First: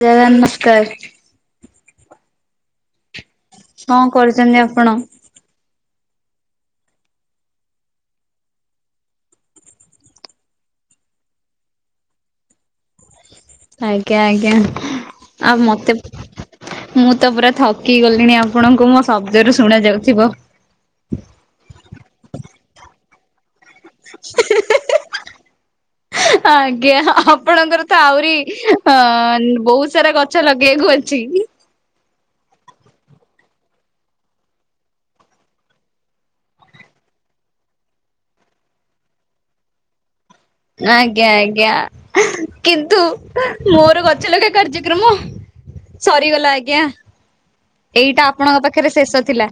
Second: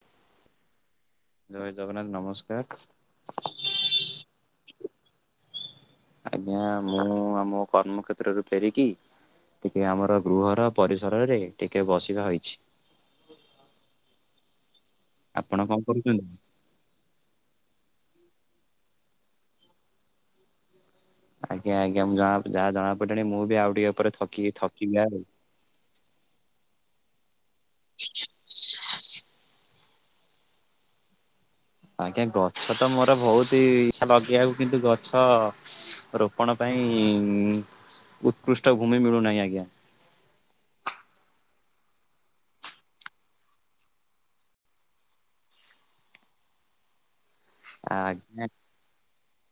[unintelligible] ନକାର ଜୟ ଜଗନ୍ନାଥ, ନମସ୍କାର। କଁ, କରୁଛନ୍ତି ଆପଣ? ଆଜ୍ଞା, ମୁଁ ଆମ କର୍ମକ୍ଷେତ୍ରରୁୁ ଫେରିକି ଟିକିଏ ଆମର ଗୃହର ପରିସରରେ, ଟିକିଏ ବସିବା ହୋଇଛି। ଆଜ୍ଞା, ଆଜ୍ଞା, ଆପଣ ଆଉ କଣ ମତେ କରୁଛନ୍ତି? ମୁଁ, ତ ପୁରା ଥକି ଗଲିଣି। ଆପଣଙ୍କୁ ମୋ ଶବ୍ଦରୁ ଶୁଣା ଯାଉଥିବ। ଆଜ୍ଞା, ଆଜ୍ଞା, ମୁଁ ଜଣା ଯାହା ଜଣା ପଡ଼ିଲାଣି, ମୁଁ ବି ଆଉ ଟିକେ ଉପରେ କି ଥକି ଥକିବି ଆଉ। ଆଜ୍ଞା, ଆପଣଙ୍କର ତ ଆହୁରି ଅଁ ବହୁତ ସାରା କଥ୍ ଛ ଲଗେୟାକୁ ଅଛି। ଆଜ୍ଞା, ଗଛ ତ ମୋର ବହୁତ ଇ-ଇଛା ଲଗେଇବାକୁ କିନ୍ତୁ ଗଛ, ରୋ ପଣ ପାଇଁ-ଇଁ ଉତ୍କୃଷ୍ଟ ଭୂମି ମିଳୁନାହିଁ, ଆଜ୍ଞା। ଆଜ୍ଞା, ଆଜ୍ଞା, କିନ୍ତୁ ମୋର ଗଛ ଲଗା କାର୍ଯ୍ୟକ୍ରମ ସରିଗଲା ଆଜ୍ଞା। ଏଇଟା ଆଜ୍ଞା ଆପଣଙ୍କ ପାଖରେ ଶେଷ ଥିଲା।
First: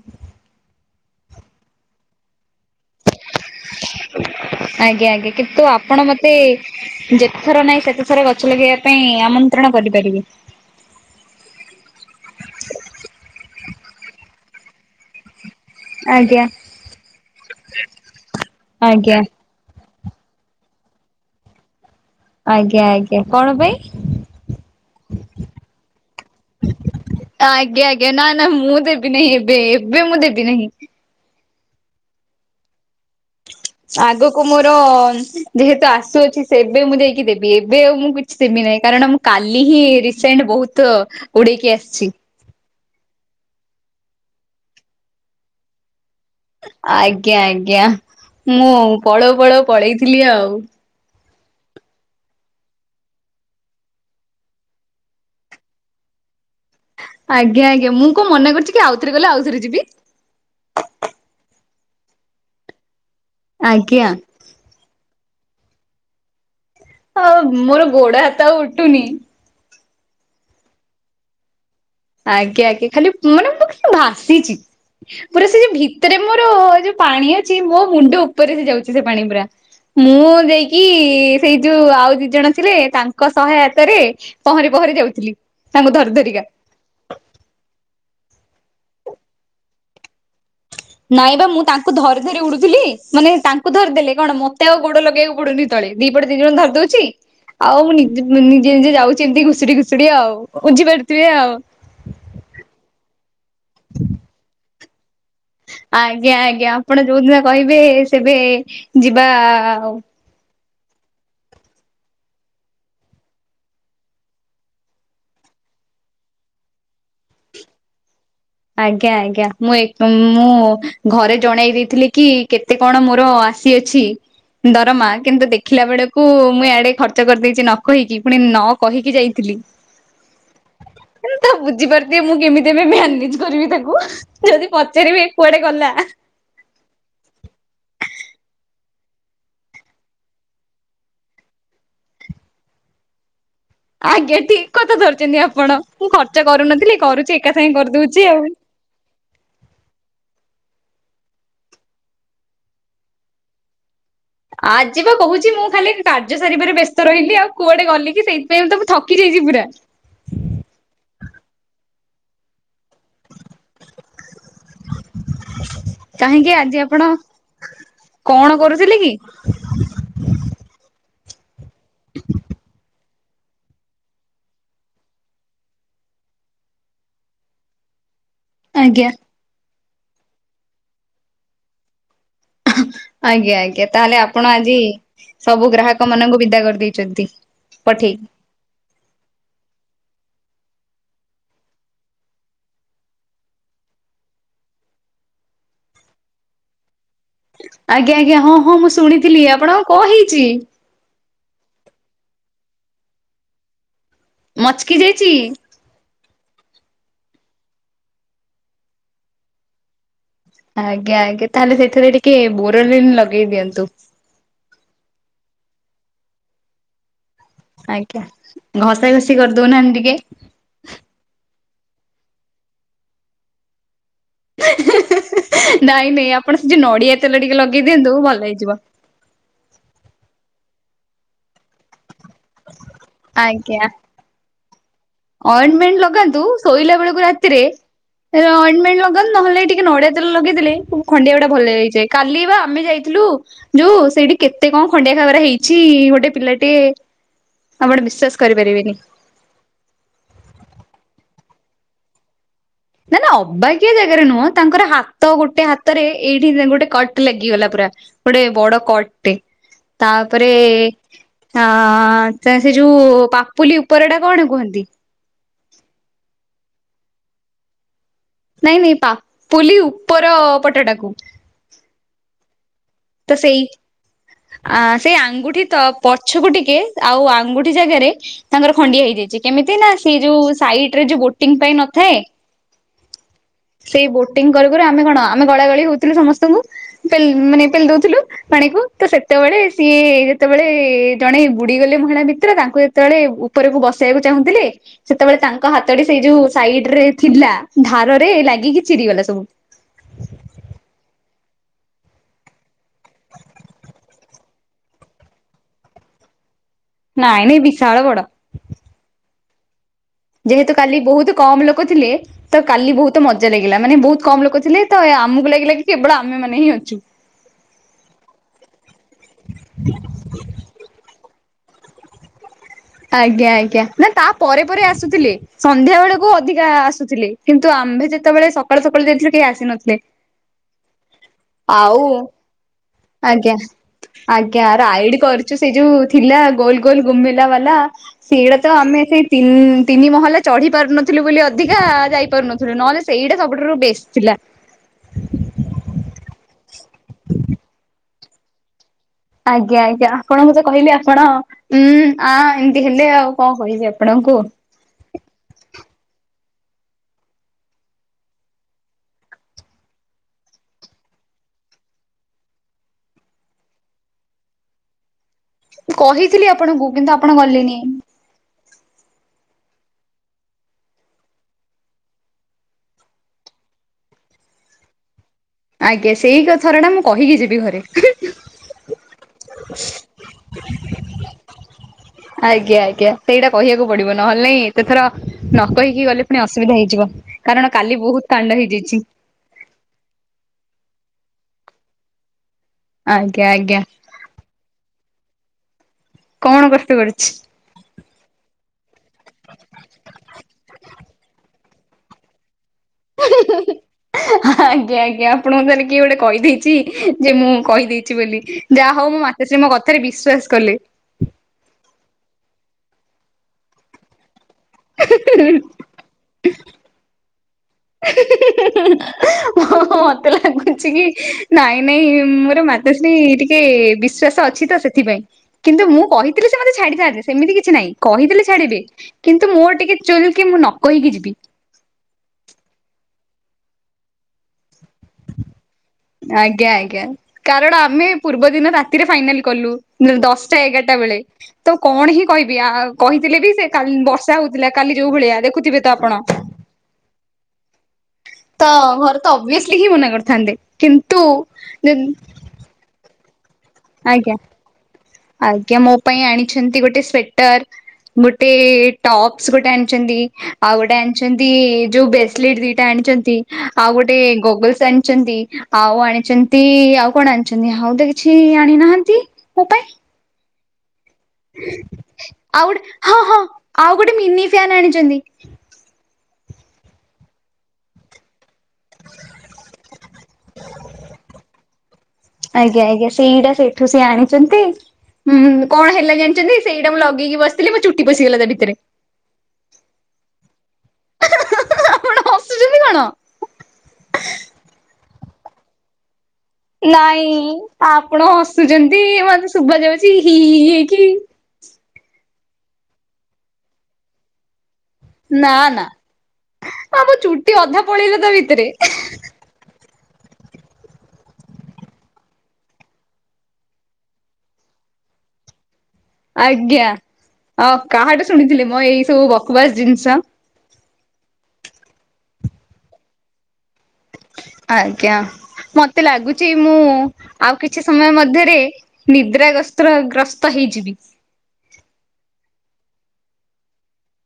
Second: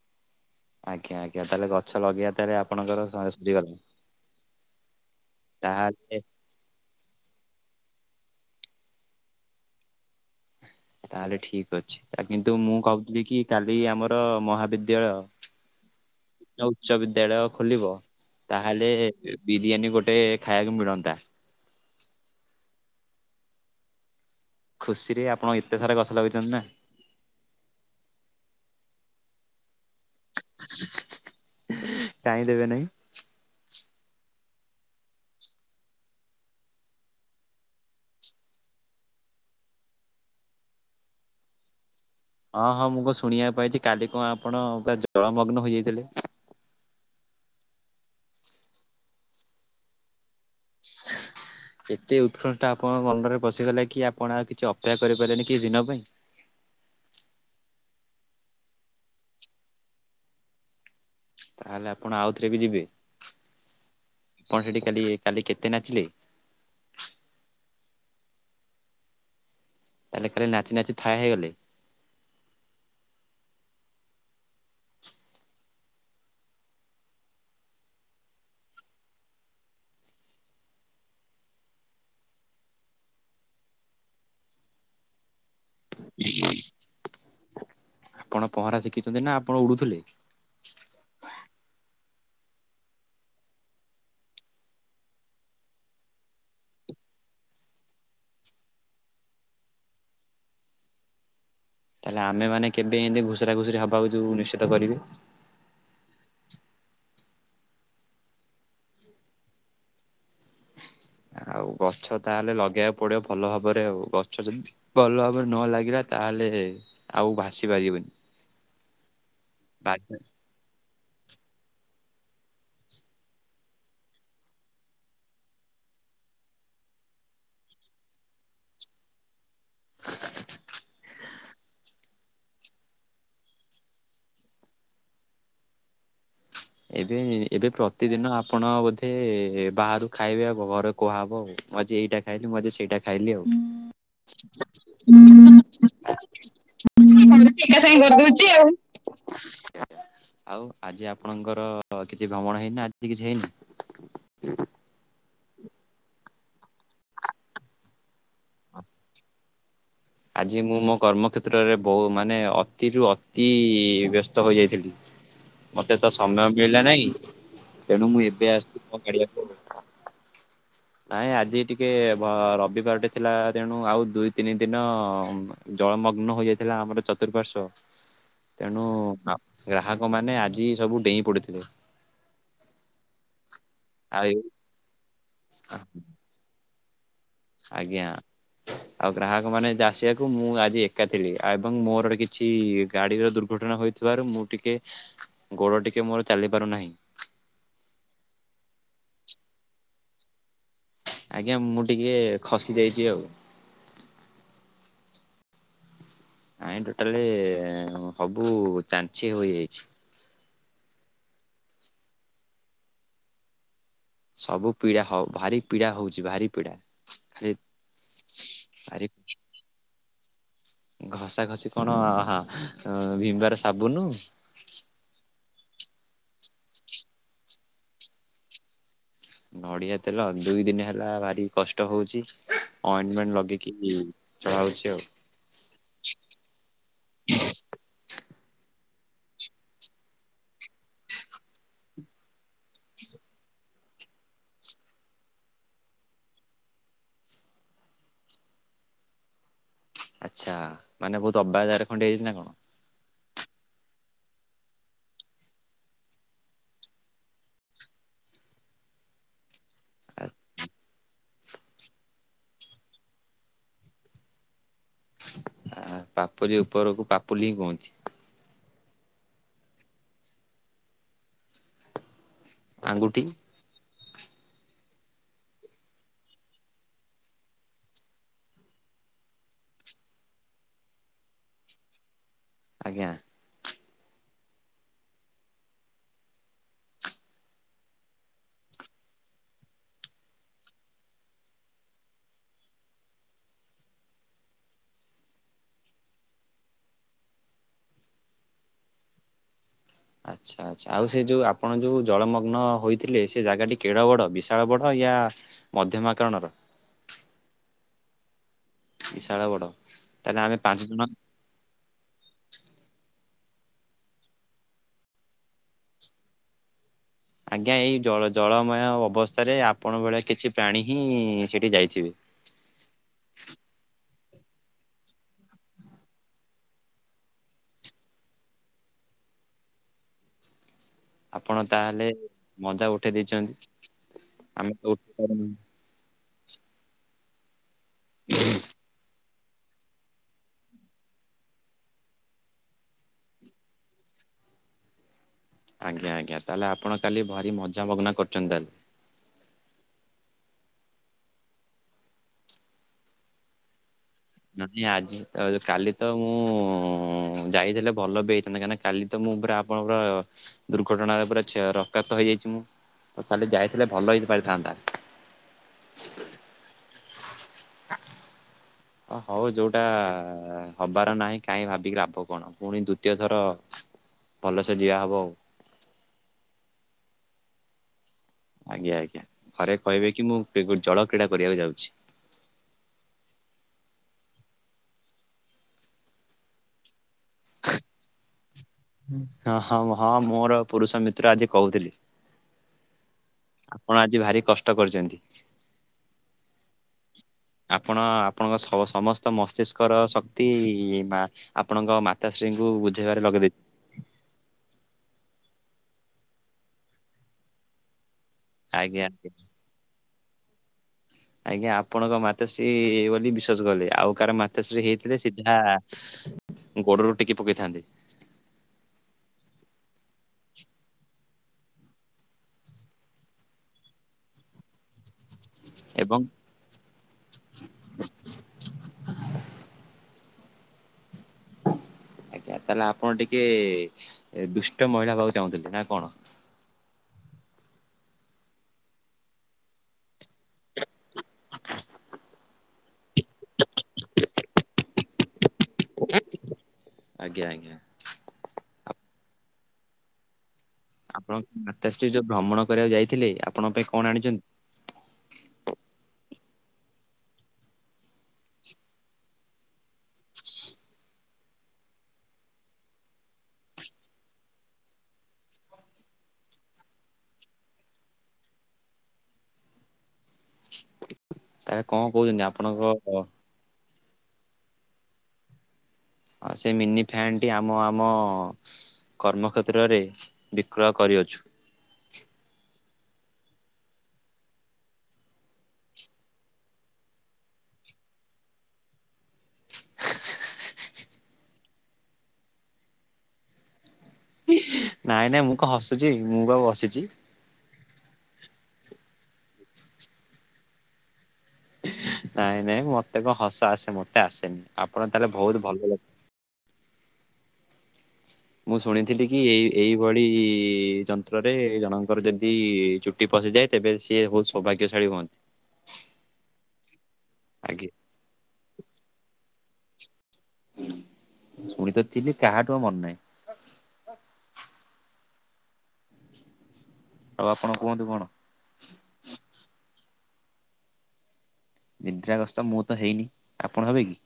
ଆଜ୍ଞା, ଆଜ୍ଞା, ତାହେଲେ ଗଛ ଲଗେଇବା ତାହଲେ ଆପଣଙ୍କର ସଁ ସ ଆଜ୍ଞା, ଆଜ୍ଞା, କିନ୍ତୁ ଆପଣ ତାହେଲେ ମତେ ଯେତେଥର ନାହିଁ, ସେତେ ଥର ଗଛ ଲଗେଇବା ପାଇଁ ଆମନ୍ତ୍ରଣ କରିପାରିବେ। ତାହେଲେ ଠିକ ଅଛି। ଏ କିନ୍ତୁ ମୁଁ କହୁଥିଲି କି କାଲି ଆମର ମହାବିଦ୍ୟାଳୟ ଆଜ୍ଞା ତ ଉଚ୍ଚ ବିଦ୍ୟାଳୟ ଖୋଲିବ ତାହେଲେ ଆଜ୍ଞା ବିରିୟାନୀ ଗୋଟେ ଖାଇବାକୁ ମିଳନ୍ତା। ଆଜ୍ଞା, ଆଜ୍ଞା, କଣ ପାଇଁ? ଖୁସିରେ ଆପଣ ଏତେ ସାରା ଗଛ ଲଗେଇଚନ୍ତି ନା। ଆଜ୍ଞା, ଆଜ୍ଞା, ନା ନା ମୁଁ ଦେବି ନାହିଁ ଏବେ। ଏବେ ମୁଁ ଦେବି ନାହିଁ। କଇଁ ଦେବେ ନାହିଁ? ଆଗକୁ ମୋର ଯେହେତୁ ଆସୁ ଅଛି ସେବେ ମୁଁ ଯାଇକି ଦେବି। ଏବେ ଆଉ ମୁଁ କିଛି ଦେବି ନାହିଁ। କାରଣ ମୁଁ କାଲି ହିଁ ରିସେଣ୍ଟ ବହୁତ ଉଡେଇକି ଆସିଛି। ଅଁ, ହଁ ମୁଁ କଣ ଶୁଣିବାକୁ ପାଇଛି କାଲି କଣ ଆପଣ ପୁରା ଜଳମଗ୍ନ ହୋଇଯାଇଥିଲେ। ଆଜ୍ଞା, ଆଜ୍ଞା, ମୁଁ ପଳଉ ପଳଉ ପଳେଇଥିଲି ଆଉ। ଏତେ ଉତ୍କଣ୍ଠା ଆପଣଙ୍କ ମନରେ ପସିିଗଲା କି ଆପଣ ଆଉ କିଛି ଅପେକ୍ଷା କରିପାଇଲେନିକି କି ଦିନ ପାଇଁ? ଆଜ୍ଞା, ଆଜ୍ଞା ମୁଁ କଣ ମନା କରୁଛି କି ଆଉଥରେ ଗଲେ ଆଉଥରେ ଯିବି। ତାହେଲେ ଆପଣ ଆଉ ଥରେ ବି ଯିବେ? ଆଜ୍ଞା। ଆପଣ ସେଠି କାଲି କାଲି କେତେ ନାଚିଲେ? ଆଉ ମୋର ଗୋଡ ହାତ ଆଉ ଉଠୁନି। ତାହେଲେ କାଲି ନାଚ ନାଚି ଥା ହେଇଗଲେ? ଆଜ୍ଞା, ଆଜ୍ଞା ଖାଲି ମାନେ ମୁଁ [inaudible] ଭାସିଛି। ପୁରା ସେ ଯୋଉ ଭିତରେ ମୋର ଯୋଉ ପାଣି ଅଛି ମୋ ମୁଣ୍ଡ ଉପରେ ସେ ଯାଉଛି ସେ ପାଣି ପୁରା। ମୁଁ ଦେଇକି ସେଇ ଯୋଉ ଆଉ ଦି ଜଣ ଥିଲେ ତାଙ୍କ ସହାୟତ ରେ ପହଁରି ପହଁରି ଯାଉଥିଲି। ତାଙ୍କୁ ଧରି ଧରିକା। ଆପଣ ପହଁରା ଶିଖିଛନ୍ତି ନା ଆପଣ ଉଡୁଥିଲେ? ନାଇଁ ବା ମୁଁ ତାଙ୍କୁ ଧରି ଧରି ଉଡୁଥିଲି। ମାନେ ତାଙ୍କୁ ଧରିଦେଲେ କଣ ମୋତେ ଆଉ ଗୋଡ ଲଗେଇବାକୁ ପଡୁନି। ତଳେ ଦି ପଟ ଦି ଜଣ ଧରି ଦଉଛି। ଆଉ ମୁଁ ନି ଉଁ, ନିଜେ ନିଜେ ଯାଉଛି ଏମତି ଘୁଷୁରି ଘୁଷୁଡି ଆଉ। ବୁଝି ପାରୁଥିବେ ଆଉ। ତାହେଲେ ଆମେ ମାନେ କେବେ ଏମିତି ଘୁଷୁରା ଘୁଷୁରି ହବାକୁ ଯୋଉ ନିଶ୍ଚିତ କରିବେ? ଆଜ୍ଞା, ଆଜ୍ଞା, ଆପଣ ଯୋଉଦିନ କହିବେ ସେବେ ଯିବା ଆଉ। ଆଉ ଗଛ ତାହେଲେ ଲଗେଇବାକୁ ପଡିବ ଭଲ ଭାବରେ ଆଉ। ଗଛ ଯଦି ଭଲ ଭାବରେ ନ ଲାଗିଲା ତାହେଲେ ଆଉ ଭାସି ପାରିବନି। ଆଜ୍ଞା, ଆଜ୍ଞା ମୁଁ ଏକ ମୁଁ ଘରେ ଜଣେଇ ଦେଇଥିଲେ କି କେତେ କଣ ମୋର ଆସିଅଛି। ଦରମା, କିନ୍ତୁ ଦେଖିଲା ବେଳକୁ ମୁଁ ଆଡେ ଖର୍ଚ୍ଚ କରିଦେଇଚି। ନ କହିକି ପୁଣି ନ କହିକି ଯାଇଥିଲି। ତ ବୁଝିପାରୁ ଥିବେ ମୁଁ କେମିତି ଏବେ ମେନେଜ୍ କରିବି ତାକୁ ଯଦି ପଚାରିବେ କୁଆଡେ ଗଲା। ଏବେ ଏବେ ପ୍ରତିଦିନ ଆପଣ ବୋଧେ ବାହାରୁ ଖାଇବେ ଆଉ ଗ-ଘର କୁହା ହବ। ମୁଁ ଆଜି ଏଇଟା ଖାଇଲି ମୁଁ ଆଜି ସେଇଟା ଖାଇଲି ଆଉ। ଆଜ୍ଞା ଠିକ କଥା ଧରିଚନ୍ତି ଆପଣ। ମୁଁ ଖର୍ଚ୍ଚ କରୁନଥିଲି କରୁଛି ଏକା ସାଙ୍ଗେ କରିଦଉଛି ଆଉ। ଆଉ ଆଜି ଆ ଆପଣଙ୍କର କିଛି ଭ୍ରମଣ ହେଇନି ନା ଆଜି କିଛି ହେଇନି? ଆଜିି ବା କହୁଛି ମୁଁ ଖାଲି କାର୍ଯ୍ୟ ସାରିବାରେ ବ୍ୟସ୍ତ ରହିଲି ଆଉ। କୁଆଡେ ଗଲି କି ସେଇଥିପାଇଁ ତ ମୁଁ ଥକି ଯାଇଚି ପୁରା। ଆଜି ମୁଁ ମୋ କର୍ମକ୍ଷେତ୍ରରେ ବହୁ ମାନେ ଅ ତିରୁ ଅତି ବ୍ୟସ୍ତ ହୋଇଯାଇଥିଲି ଟି। ମୋତେ ତ ସମୟ କାହିଁକି ଆଜି ମିଳିଲା ଆପଣ ନାହିଁ। ତେଣୁ ମୁଁ କଣ ଏବେ ଆସିଛି କରୁଥିଲେ ମୋ କି? ଗାଡିଆକୁ। ନାଇଁ ଆଜି ଟିକେ ଭ-ରବିବାର ଟେ ଥିଲା ତେଣୁ ଆଉ ଦୁଇ ତିନି ଦିନ ଜଳମଗ୍ନ ହୋଇଯାଇଥିଲା ଆମର ଚତୁଃପାର୍ଶ୍ଵ। ତେଣୁ ଆଜ୍ଞା। ଆ, ଗ୍ରାହକ ମାନେ ଆଜି ସବୁ ଡେଇଁ ପଡିଥିଲେ। ଆଜ୍ଞା ଆଜ୍ଞା ତାହେଲେ ଆଉ ଆପଣ ଆଜି ସବୁ ଗ୍ରାହକ ମାନଙ୍କୁ ବିଦା କରିଦେଇଛନ୍ତି। ଆଜ୍ଞା। ପଠେଇକି ଆଉ ଗ୍ରାହକ ମାନେ ଆସିବାକୁ ମୁଁ ଆଜି ଏକା ଥିଲି ଆଉ ଏବଂ ମୋରୋଗୋଟେ କିଛି ଗାଡିର ଦୁର୍ଘଟଣା ହୋଇ ଥିବାରୁ ମୁଁ ଟିକେ ଗୋଡ଼ ଟିକେ ମୋର ଚାଲି ପାରୁନାହିଁ। ଆଜ୍ଞା ଆଜ୍ଞା ହଁ ହଁ ମୁଁ ଶୁଣିଥିଲି ଆପଣ କଣ ହେଇଚି। ଆଜ୍ଞା ମୁଁ ଟିକେ ଖସି ଯାଇଚି ଆଉ। ମଚକି ଯାଇଚି। ଆଇଁ ଟୋଟାଲି ହବୁ ଚାଞ୍ଚି ହୋଇଯାଇଛି। ଆଜ୍ଞା ଆଜ୍ଞା ତାହେଲେ ସେଥିରେ ଟିକେ ବୋରଲିନ୍ ଲଗେଇ ଦିଅନ୍ତୁ। ସବୁ ପିଡା ହଉ ଭାରି ପିଡା ହଉଚି ଭାରି ପିଡା। ଆଜ୍ଞା ଘଷା ଘଷି କରିଦଉନାହାନ୍ତି ଟିକେ। ଘସା ଘସି କଣ ଭିମ୍ବାର ସାବୁନୁ। ନାଇଁ ନାଇଁ ଆପଣ ସେଠି ନଡିଆ ତେଲ ଟିକେ ଲଗେଇ ଦିଅନ୍ତୁ ଭଲ ହେଇଯିବ। ନଡିଆ ତେଲ ଦୁଇ ଦିନ ହେଲା ଭାରି କଷ୍ଟ ହଉଚି ଅଁ ମେଣ୍ଟ୍ ଲଗେଇକି ଚଳାଉଚି ଆଉ। ଅଇଁଣ୍ଟମେଣ୍ଟ ଲଗାନ୍ତୁ ଶୋଇଲା ବେଳକୁ ରାତିରେ। ଏ ଅଇଁଣ୍ଟମେଣ୍ଟ ଲଗନ୍ତୁ ନହଲେ ଟିକେ ନଡିଆ ତେଲ ଲଗେଇ ଦେଲେ ଖଣ୍ଡିଆ ଗୁଡା ଭଲ ହେଇଯଏ। କାଲି ବା ଆମେ ଯାଇଥିଲୁ। ଯୋଉ ସେଇଟି କେତେ କଣ ଖଣ୍ଡିଆ ଖାବରା ହେଇଚି ଗୋଟେ ପିଲାଟେ ଆପଣ ବିଶ୍ଵାସ କରିପାରିବେନି। ଆଚ୍ଛା ମାନେ ବହୁତ ଅବାଗିଆରେ ଖଣ୍ଡିଆ ହେଇଚି ନା କଣ। ନା ନା ଅବାଗିଆ ଜାଗାରେ ନୁହଁ ତାଙ୍କର ହାତ ଗୋଟେ ହାତରେ ଏଇଠି ଗୋଟେ କଟ ଲାଗିଗଲା ପୁରା। ଗୋଟେ ବଡ କଟଟେ ତାପରେ ହଁ ସେ ଯୋଉ ପାପୁଲି ଉପର ଟା କଣ କୁହନ୍ତି? ଆ ପାପୁଲି ଉପରକୁ ପାପୁଲି ହିଁ କୁହନ୍ତି। ନାଇଁ ନାଇଁ ପାପୁଲି ଉପର ପଟଟାକୁ। ଆଙ୍ଗୁଠି। ତ ସେଇ ଆ ସେଇ ଆଙ୍ଗୁଠି ତ ପଛକୁ ଟିକେ ଆଉ ଆଙ୍ଗୁଠି ଜାଗାରେ ତାଙ୍କର ଖଣ୍ଡିଆ ହେଇଯାଇଚି କେମିତି ନା ସେ ଯୋଉ ସାଇଟ ରେ ଯୋଉ ବୋଟିଂ ପାଇଁ ନଥାଏ ଆଜ୍ଞା। ସେଇ ବୋଟିଂ କରୁ କରୁ ଆମେ କଣ ଆମେ ଗଳା ଗଳି ହଉଥିଲୁ ସମସ୍ତଙ୍କୁ ମାନେ ପେଲି ଦଉଥିଲୁ। ପାଣିକୁ ତ ସେତେବେଳେ ସିଏ ଯେତେବେଳେ ଜଣେ ବୁଡି ଗଲେ ମହିଳା ମିତ୍ର ତାଙ୍କୁ ଯେତେବେଳେ ଉ ଉପରକୁ ବସେଇବାକୁ ଚାହୁଁଥିଲେ ସେତେବେଳେ ତାଙ୍କ ହାତଟି ସେଇ ଯୋଉ ସାଇଡ ରେ ଥିଲା। ଧାର ରେ ଲାଗିକି ଛିରିଗଲା ସବୁ। ଆଚ୍ଛା ଆଚ୍ଛା ଆଉ ସେ ଯଉ ଆପଣ ଯଉ ଜଳମଗ୍ନ ହୋଇଥିଲେ ସେ ଜାଗାଟି କେଡ଼େ ବଡ଼ ବିଶାଳ ବଡ଼ ୟା ମଧ୍ୟମ ଆକରଣର। ନାଇଁ ନାଇଁ ବିଶାଳ ବଡ। ବିଶାଳ ବଡ଼। ଯେହେତୁ କାଲି ବହୁତ କମ ଲୋକ ଥିଲେ। ତ କାଲି ବହୁତ ମଜା ଲାଗିଲା ମାନେ ବହୁତ କମ ଲୋକ ଥିଲେ ତ ଆମକୁ ଲାଗିଲା କି କେବଳ ଆମେ ମାନେ ହିଁ ଅଛୁ। ଆଜ୍ଞା ଏଇଜଳ ଜଳମୟ ଅବସ୍ଥାରେ ଆପଣ ବଳିଆ କିଛି ପ୍ରାଣୀ ହିଁ ସେଠି ଯାଇଥିବେ। ଆଜ୍ଞା ଆଜ୍ଞା ନା ତା ପରେ ପରେ ଆସୁଥିଲେ। ସନ୍ଧ୍ୟା ବେଳକୁ ଅଧିକା ଆସୁଥିଲେ କିନ୍ତୁ ଆମ୍ଭେ ଯେତେବେଳେ ସକାଳୁ ସକାଳୁ ଯାଇଥିଲୁ କେହି ଆସିନଥିଲେ। ଆପଣ ଆଉ ତାହେଲେ ମଜା ଉଠେଇ ଆଜ୍ଞା। ଦେଇଛନ୍ତି। ଆଜ୍ଞା ଆମେ ତ ଉଠେଇ ରାଇଡି ପାରୁନୁ। କରିଚୁ ସେଇ ଯୋଉ ଥିଲା ଗୋଲ ଗୋଲ ଗୁମେଇଲା ବାଲା ସେଇଡା ତ ଆମେ ସେଇ ତିନି ମହଲା ଚଢ଼ି ପାରୁନଥିଲୁ ବୋଲି ଅଧିକା ଯାଇପାରୁନଥିଲୁ ନହେଲେ ସେଇଟା ସବୁଠାରୁ ବେଷ୍ଟ ଥିଲା। ଆଜ୍ଞା ଆଜ୍ଞା ତାହେଲେ ଆପଣ କାଲି ଭାରି ମଜା ମଗ୍ନା କରୁଚନ୍ତି ତାହେଲେ। ଆଜ୍ଞା ଆଜ୍ଞା ଆପଣ କୁ ତ କହିଲି ଆପଣ ଉୁଁ ଆ ଏମିତି ହେଲେ ଆଉ କଣ କହିବି ଆପଣଙ୍କୁ। ଯଦି ଆଜି କାଲି ତ ମୁଁ ଯାଇଥିଲେ ଭଲ ବି ହେଇଥାନ୍ତା କାହିଁକା ନା କାଲି ତ ମୁଁ ପୁରା ଆପଣଙ୍କର ଦୁର୍ଘଟଣାରେ ପୁରା ଛ ରକ୍ତାତ ହେଇଯାଇଛି ମୁଁ। ତ କାଲି ଯାଇଥିଲେ ଭଲ ହେଇ ପାରିଥାନ୍ତା। କହିଥିଲି ଆପଣଙ୍କୁ କିନ୍ତୁ ଆପଣ ଗଲେନି। ଅ ହଉ ଯୋଉଟା ହବାର ନାହିଁ କାହିଁ ଭାବିକି ଲାଭ କଣ ପୁଣି ଦୁତୀୟ ଥର ଭଲସେ ଦିଆହବ ଆଉ। ଆଜ୍ଞା ସେଇ ଥର ଟା ମୁଁ କହିକି ଯିବି ଘରେ। ଆଜ୍ଞା ଆଜ୍ଞା ଘରେ କହିବେ କି ମୁଁ ପି ଉ ଜଳ କ୍ରୀଡା କରିବାକୁ ଯାଉଛି। ଆଜ୍ଞା ଆଜ୍ଞା ସେଇଟା କହିବାକୁ ପଡିବ ନହେଲେ ନାଇଁ ଏତେଥର ନ କହିକି ଗଲେ ପୁଣି ଅସୁବିଧା ହେଇଯିବ। କାରଣ କାଲି ବହୁତ୍ କାଣ୍ଡ ହେଇଯାଇଛି। ହଁ ହଁ ହଁ ମୋର ପୁରୁଷ ମିତ୍ର ଆଜି କହୁଥିଲି ଆଜ୍ଞା ଆଜ୍ଞା ଆପଣ ଆଜି ଆଜି ଭାରି କଷ୍ଟ କରିଛନ୍ତି। କଣ କଷ୍ଟ କରିଛି? ଆପଣ ଆପଣଙ୍କ ସ ସମସ୍ତ ମସ୍ତିଷ୍କର ଶକ୍ତି ମା। ଆପଣଙ୍କ ମାତାଶ୍ରୀଙ୍କୁ ବୁଝେଇବାରେ ଲଗେଇ ଦେଇ ଆଜ୍ଞା ଆଜ୍ଞା ଆପଣଙ୍କୁ ତାହେଲେ କିଏ ଗୋଟେ କହିଦେଇଛି ଯେ ମୁଁ କହିଦେଇଛି ବୋଲି। ଯାହା ଆଜ୍ଞା ହଉ ମୋ ଆଜ୍ଞା ମାତାଶ୍ରୀ ମୋ କଥାରେ ବିଶ୍ଵାସ କଲେ। ଆଜ୍ଞା ଆପଣଙ୍କ ମାତାଶ୍ରୀ ବୋଲି ବିଶ୍ଵାସ କଲେ ଆଉ କାର ମାତାଶ୍ରୀ ହେଇଥିଲେ ସିଧା ଗୋଡରୁ ଟେକି ପକେଇଥାନ୍ତେ। [inaudible] ହଁ ମତେ ଲାଗୁଛି କି ନାଇଁ ନାଇଁ ମୋର ମାତାଶ୍ରୀ ଟିକେ ବିଶ୍ଵାସ ଅଛି ତ ସେଥି ସେଥିପାଇଁ କିନ୍ତୁ ମୁଁ ଏବଂ କହିଥିଲି ମତେ ମାନେ ଛାଡିଥାନ୍ତେ ସେମିତି କିଛି ନାହିଁ କହିଦେଲେ ଛାଡିବେ କିନ୍ତୁ ମୋର ଟିକେ ଚୁରୁ କି ମୁନ ମୁଁ ନ କହିକି ଯିବି। ଆଜ୍ଞା ତାହେଲେ ଆପଣ ଟିକେ ଦୁଷ୍ଟ ମହିଳା ହବାକୁ ଚାହୁଁଛନ୍ତି ନା କଣ। ଆଜ୍ଞା ଆଜ୍ଞା। କାରଣ ଆମେ ପୂର୍ବ ଦିନ ରାତିରେ ଫାଇନାଲ କଲୁ ଦଶଟା ଏଗାରଟା ବେଳେ। ତୋ କଣ ହିଁ କହିବି ଆ କହିଥିଲେ ବି ସେ ବର୍ଷା ହଉଥିଲା କାଲି ଯୋଉ ଭଳିଆ ଦେଖୁଥିବେ ତୋ ଆପଣ। [inaudible] ଆଜ୍ଞା ଆଜ୍ଞା। ତ ଘରେ ତ ଅଭିଅସଲି ହିଁ ମନା କରିଥାନ୍ତେ। କିନ୍ତୁ ଆପଣଙ୍କ ମାତାଶ୍ରୀ ଯୋଉ ଭ୍ରମଣ କରିବାକୁ ଯାଇଥିଲେ। ଆପଣଙ୍କ ପାଇଁ କଣ ଆଜ୍ଞା ଆଣିଛନ୍ତି? ଆଜ୍ଞା ମୋ ପାଇଁ ଆଣିଛନ୍ତି ଗୋଟେ ସ୍ଵେଟର। ଗୋଟେ ଟପସ୍ ଗୋଟେ ଆଣିଚନ୍ତି ଆଉ ଗୋଟେ ଆଣିଚନ୍ତି ଯୋଉ ବ୍ରେସଲିଟି ଦିଟା ଆଣିଚନ୍‌ ତି ଆଉ ଗୋଟେ ଗୋଗଲସ୍ ଆଣିଚନ୍ତି ଆଉ ଆଣିଚନ୍ତି ଆଉ କଣ ଆଣିଛନ୍ତି ଆଉ ତ କିଛି ଆଣି ନାହାନ୍ତି ମୋ ପାଇଁ। ତାହେଲେ କଣ କହୁଛନ୍ତି ଆଉ ଆପଣଙ୍କ ଗୋଟେ ହଁ ହଁ ଆଉ ଗୋଟେ ମିନି ଫ୍ୟାନ ଆଣି ଚନ୍ତି। ସେ ମିନି ଫ୍ୟାନ ଟି ଆମ ଆମ କର୍ମକ୍ଷେତ୍ରରେ ବିକ୍ରୟ କରିଅଛୁ। ଆଜ୍ଞା ଆଜ୍ଞା ସେଇଟା ସେଇଠୁ ସେ ଆଣିଚନ୍ତି। ହୁଁ କଣ ହେଲା ଜାଣିଚନ୍ତି ସେଇଟା ମୁଁ ଲଗେଇକି ବସିଥିଲି ମୋ ଚୁଟି ପଶିଗଲା ତା ଭିତରେ। ଆପଣ ହସୁଚନ୍ତି କଣ? ନାଇଁ ନାଇଁ ମୁଁ କଣ ହସୁଛି ମୁଁ ପା ବ ନାଇଁ ଆପଣ ହସୁଛନ୍ତି ମତେ ଶୁଭାଯାଉଛି ହି ହି ହି ହେଇକି। ନାଇଁ ନାଇଁ ମତେ କଣ ହସ ଆସେ ମତେ ଆସେନି ଆପଣ ତାହେଲେ ବହୁତ ଭଲ ଲୋକ୍ ଆ ମୋ ଚୁଟି ଅଧା ପଳେଇଲା ତା ଭି ମୁଁ ଶୁଣିଥିଲି କି ଏଇ ଏଇଭଳି ଯନ୍ତ୍ରରେ ଜଣଙ୍କର ଯେମ୍ ତି ଚୁଟ୍ ଟି ପଶିଯାଏ ତେବେ ସିଏ ବହୁତ ସୌଭାଗ୍ୟଶାଳୀ ହୁଅନ୍ତି। ଆଜ୍ଞା ଆ ଆଜ୍ଞା କାହାଠୁ ଶୁଣିଥିଲେ ମୋ ଏଇ ସବୁ ବକବାସ୍ ଜିନିଷ। ଶୁଣି ତ ଥିଲି କାହାଠୁ ଆଉ ମନେ ନାହିଁ। ଆଜ୍ଞା। ମତେ ଲାଗୁଛି ମୁଁ ଆଉ ଆପଣ କିଛି କୁହନ୍ତୁ ସମୟ କଣ ମଧ୍ୟରେ ନିଦ୍ରା ଗସ୍ତ୍ର ଗ୍ରସ୍ତ ହେଇଯିବି। ନିଦ୍ରା ଗସ୍ତ ମୁଁ ତ ହେଇନି। ଆପଣ ହେବେ କି?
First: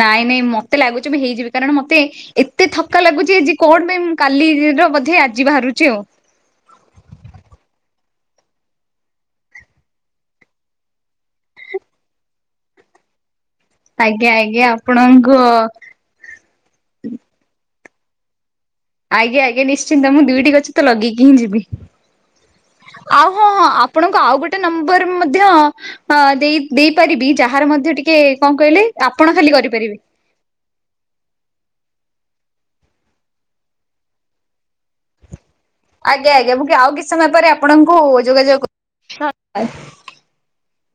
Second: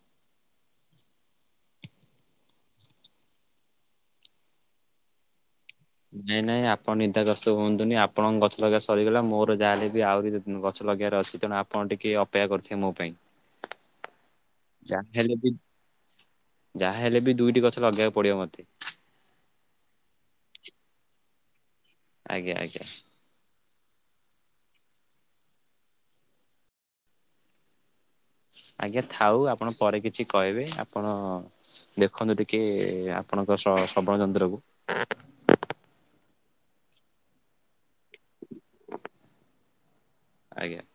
ନାଇଁ ନାଇଁ ମତେ ଲାଗୁଛି ମୁଁ ହେଇଯିବି କାରଣ ମତେ ଏତେ ଥକ୍କା ଲାଗୁଛି ଆଜି କଣ ପାଇଁ ମୁଁ କାଲିର ବୋଧେ ଆଜି ବାହାରୁଛି ଆଉ ନାଇଁ ନାଇଁ ଆପଣ ନିଦାଗ୍ରସ୍ତ ହୁଅନ୍ତୁନି। ଆପଣଙ୍କ ଗସ୍ତ ସରିଗଲା ମୋର ଯାହା ହେଲେ ବି ଆହୁରି [unintelligible] ଛ ଲଗେଇବାର ଅଛି। ତେଣୁ ଆପଣ ଟିକେ ଅପେକ୍ଷା କରିଥିବେ ମୋ ପାଇଁ। ଆଜ୍ଞା ଆଜ୍ଞା ଆପଣଙ୍କୁ ଯାହା ହେଲେ ବି ଦୁଇଟି ଗଛ ଲଗେଇବାକୁ ପଡ଼ିବ ମୋତେ। ଆଜ୍ଞା ଆଜ୍ଞା ନିଶ୍ଚିନ୍ତ ମୁଁ ଦିଇଟି ଗଛ ତ ଲଗେଇକି ହିଁ ଯିବି। ଆଜ୍ଞା ଆଜ୍ଞା ଆଉ ହଁ ହଁ ଆପ୍ ଆପଣଙ୍କୁ ଆଉ ଗୋଟେ ନମ୍ବର ମଧ୍ୟ ଅଁ ଦେଇ ଦେଇପାରିବି ଯାହାର ମଧ୍ୟ ଟିକ କେ କଣ କହିଲେ ଆଜ୍ଞା ଆପଣ ଥାଉ ଖାଲି କରିପାରିବେ। ପରେ କିଛି କହିବେ ଆପଣ ଦେଖନ୍ତୁ ଟିକେ ଆପଣଙ୍କ ଶ୍ର ଶ୍ରବଣ ଯନ୍ତ୍ରକୁ। ଆଜ୍ଞା ଆଜ୍ଞା ମୁଁ କି ଆଉ କିଛି ସମୟ ପରେ ଆପଣଙ୍କୁ ଯୋଗାଯୋଗ କ [inaudible] ଆଜ୍ଞା